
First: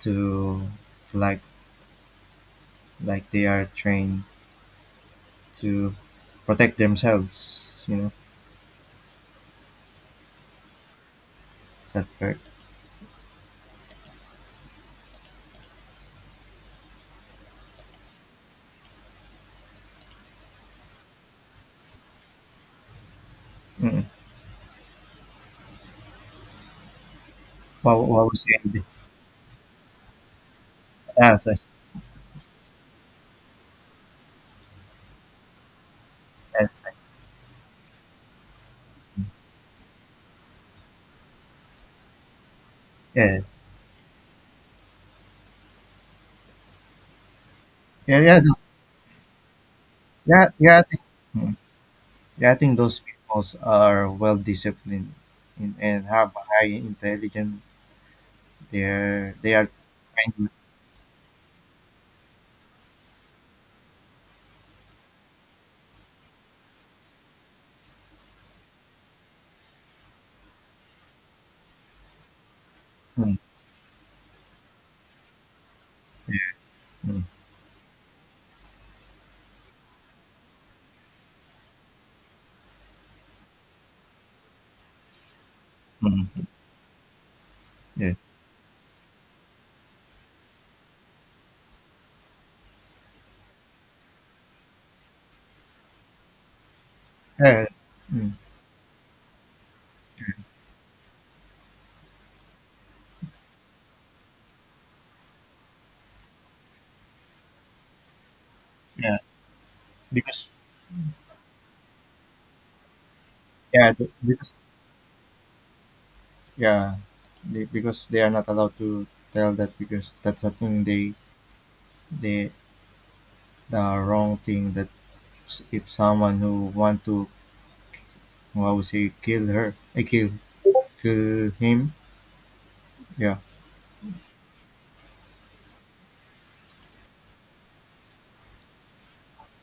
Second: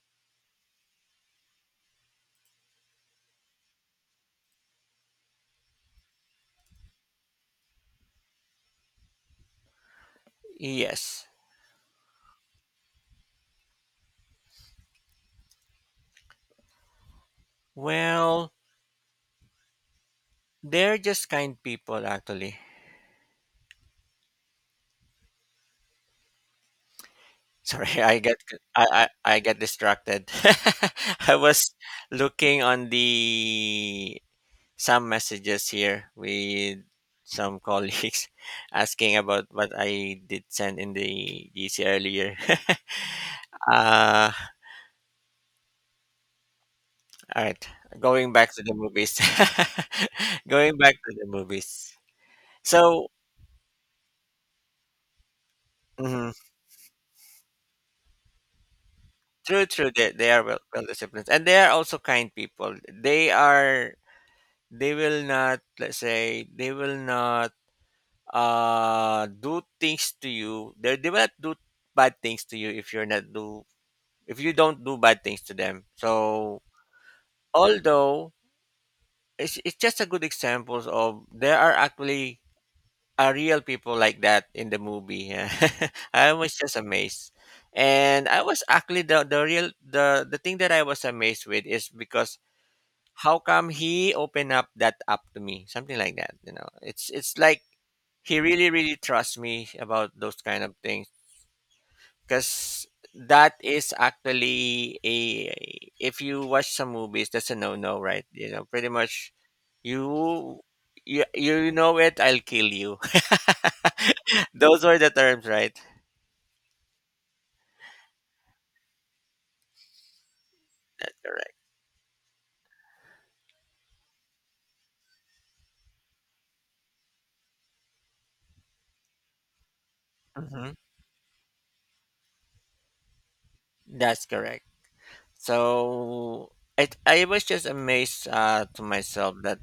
To like like they are trained to protect themselves. You know,
Yes.
is that correct?
Well, they're just kind people actually.
Mm.
[laughs] Sorry, I
What
get
was it?
I get distracted. [laughs] I
Yeah, so-
was looking on the some messages here with
that's right.
some colleagues [laughs] asking about what I did send in the GC earlier.
Yeah so-
[laughs] uh all right.
yeah yeah
Going
yeah yeah.
back to the movies. [laughs]
Yeah.
Going
Yeah, I
back
think.
to the
Mm.
movies.
Yeah, I think those
So,
people are well disciplined in, and
mhm.
have a high intelligence. They
True,
are
true. They are
kind.
well, well disciplined, and they are also kind people. They are. They will not. Let's say they will not do things to you. They will not do bad things to you if you're not
Mm,
do if you don't do bad things to them. So
mm,
although it's just a good examples of there are actually are real people like that in the movie. [laughs] I
mm,
was just amazed.
yeah.
And I was actually the real the thing that I was amazed with is because how come he opened up that up to me, something like that, you know. It's like
Yeah. Mm,
he really really trusts me about those kind of things because that is actually a if you watch some movies, that's a no no, right? You know, pretty
yeah.
much,
Because
you you know, it, I'll kill you.
yeah, the-
[laughs]
because
those are the terms, right?
yeah, they, because they are not allowed to tell that because that's a thing
That's correct.
they the wrong thing that s- if someone who want to who I would say kill her, I kill
Hmm
kill him. Yeah.
that's correct. So I was just amazed to myself that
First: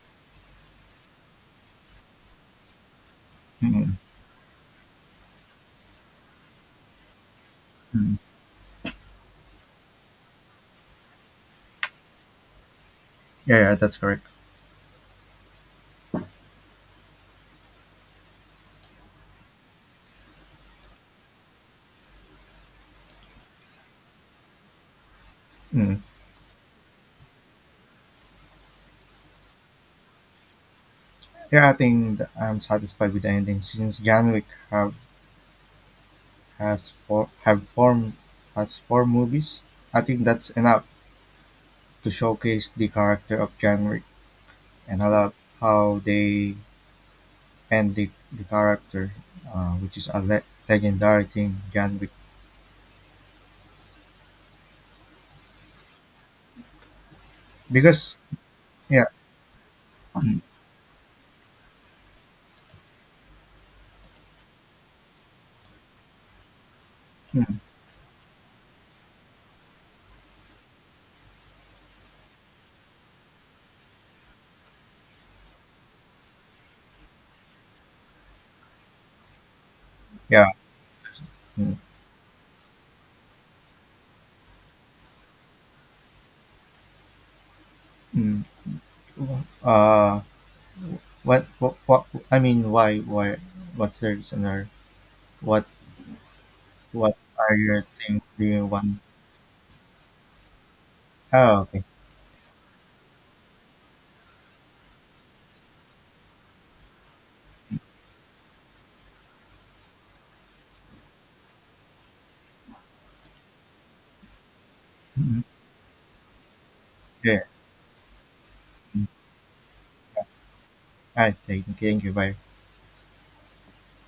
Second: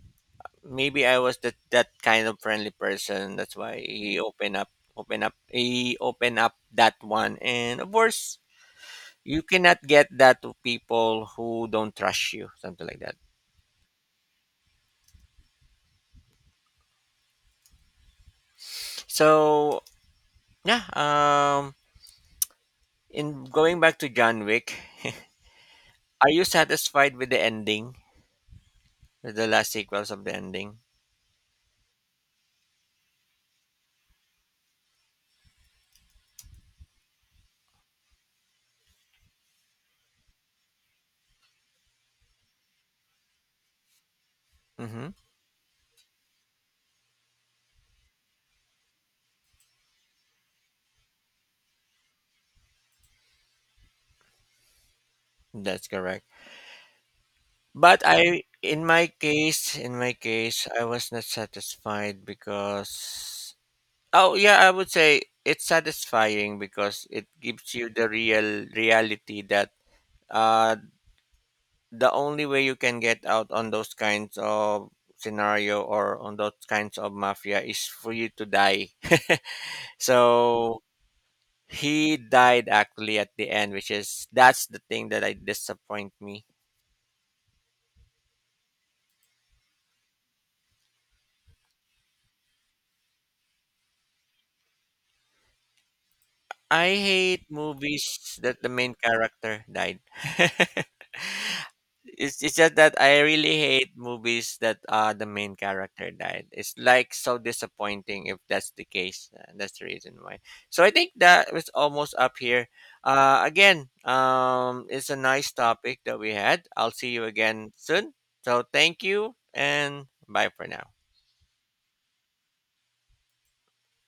maybe I was that that kind of friendly person. That's
Mm,
why
mm.
he opened up, he opened up that one. And of
Mm.
course, you cannot get that to people who don't trust you, something like that.
Yeah, yeah, that's correct.
So yeah, in going back to John Wick,
Mm.
[laughs] are you satisfied with the ending, with the last sequels of the ending?
Yeah, I think I'm satisfied with the ending since John Wick have has four have four has four movies. I think that's enough to showcase the character of John Wick, and I
Mm-hmm.
love how they end the character, which is a legendary thing, John Wick.
That's correct. But
Because
I,
yeah,
in my
mm,
case, I was not satisfied because oh yeah, I would say it's satisfying because it
mm,
gives you the real reality that uh the only way you can get out on those kinds of scenario or on those kinds of mafia is for you to die. [laughs]
yeah,
so
mm,
he died actually at the end, which is that's the thing that I disappoint me.
mm. Uh, what I mean, why what's the reason or what
I
what
hate
are your things
movies
do
that
you
the main
want?
character died. [laughs]
Oh, okay.
It's just that I really hate movies that the main character died. It's like so disappointing if that's the case. That's the reason why. So I think that was almost up here. Again, it's a
Mhm.
nice topic that we had. I'll see you
Yeah,
again soon. So thank
all
you and bye for now.
right. Thank you. Bye.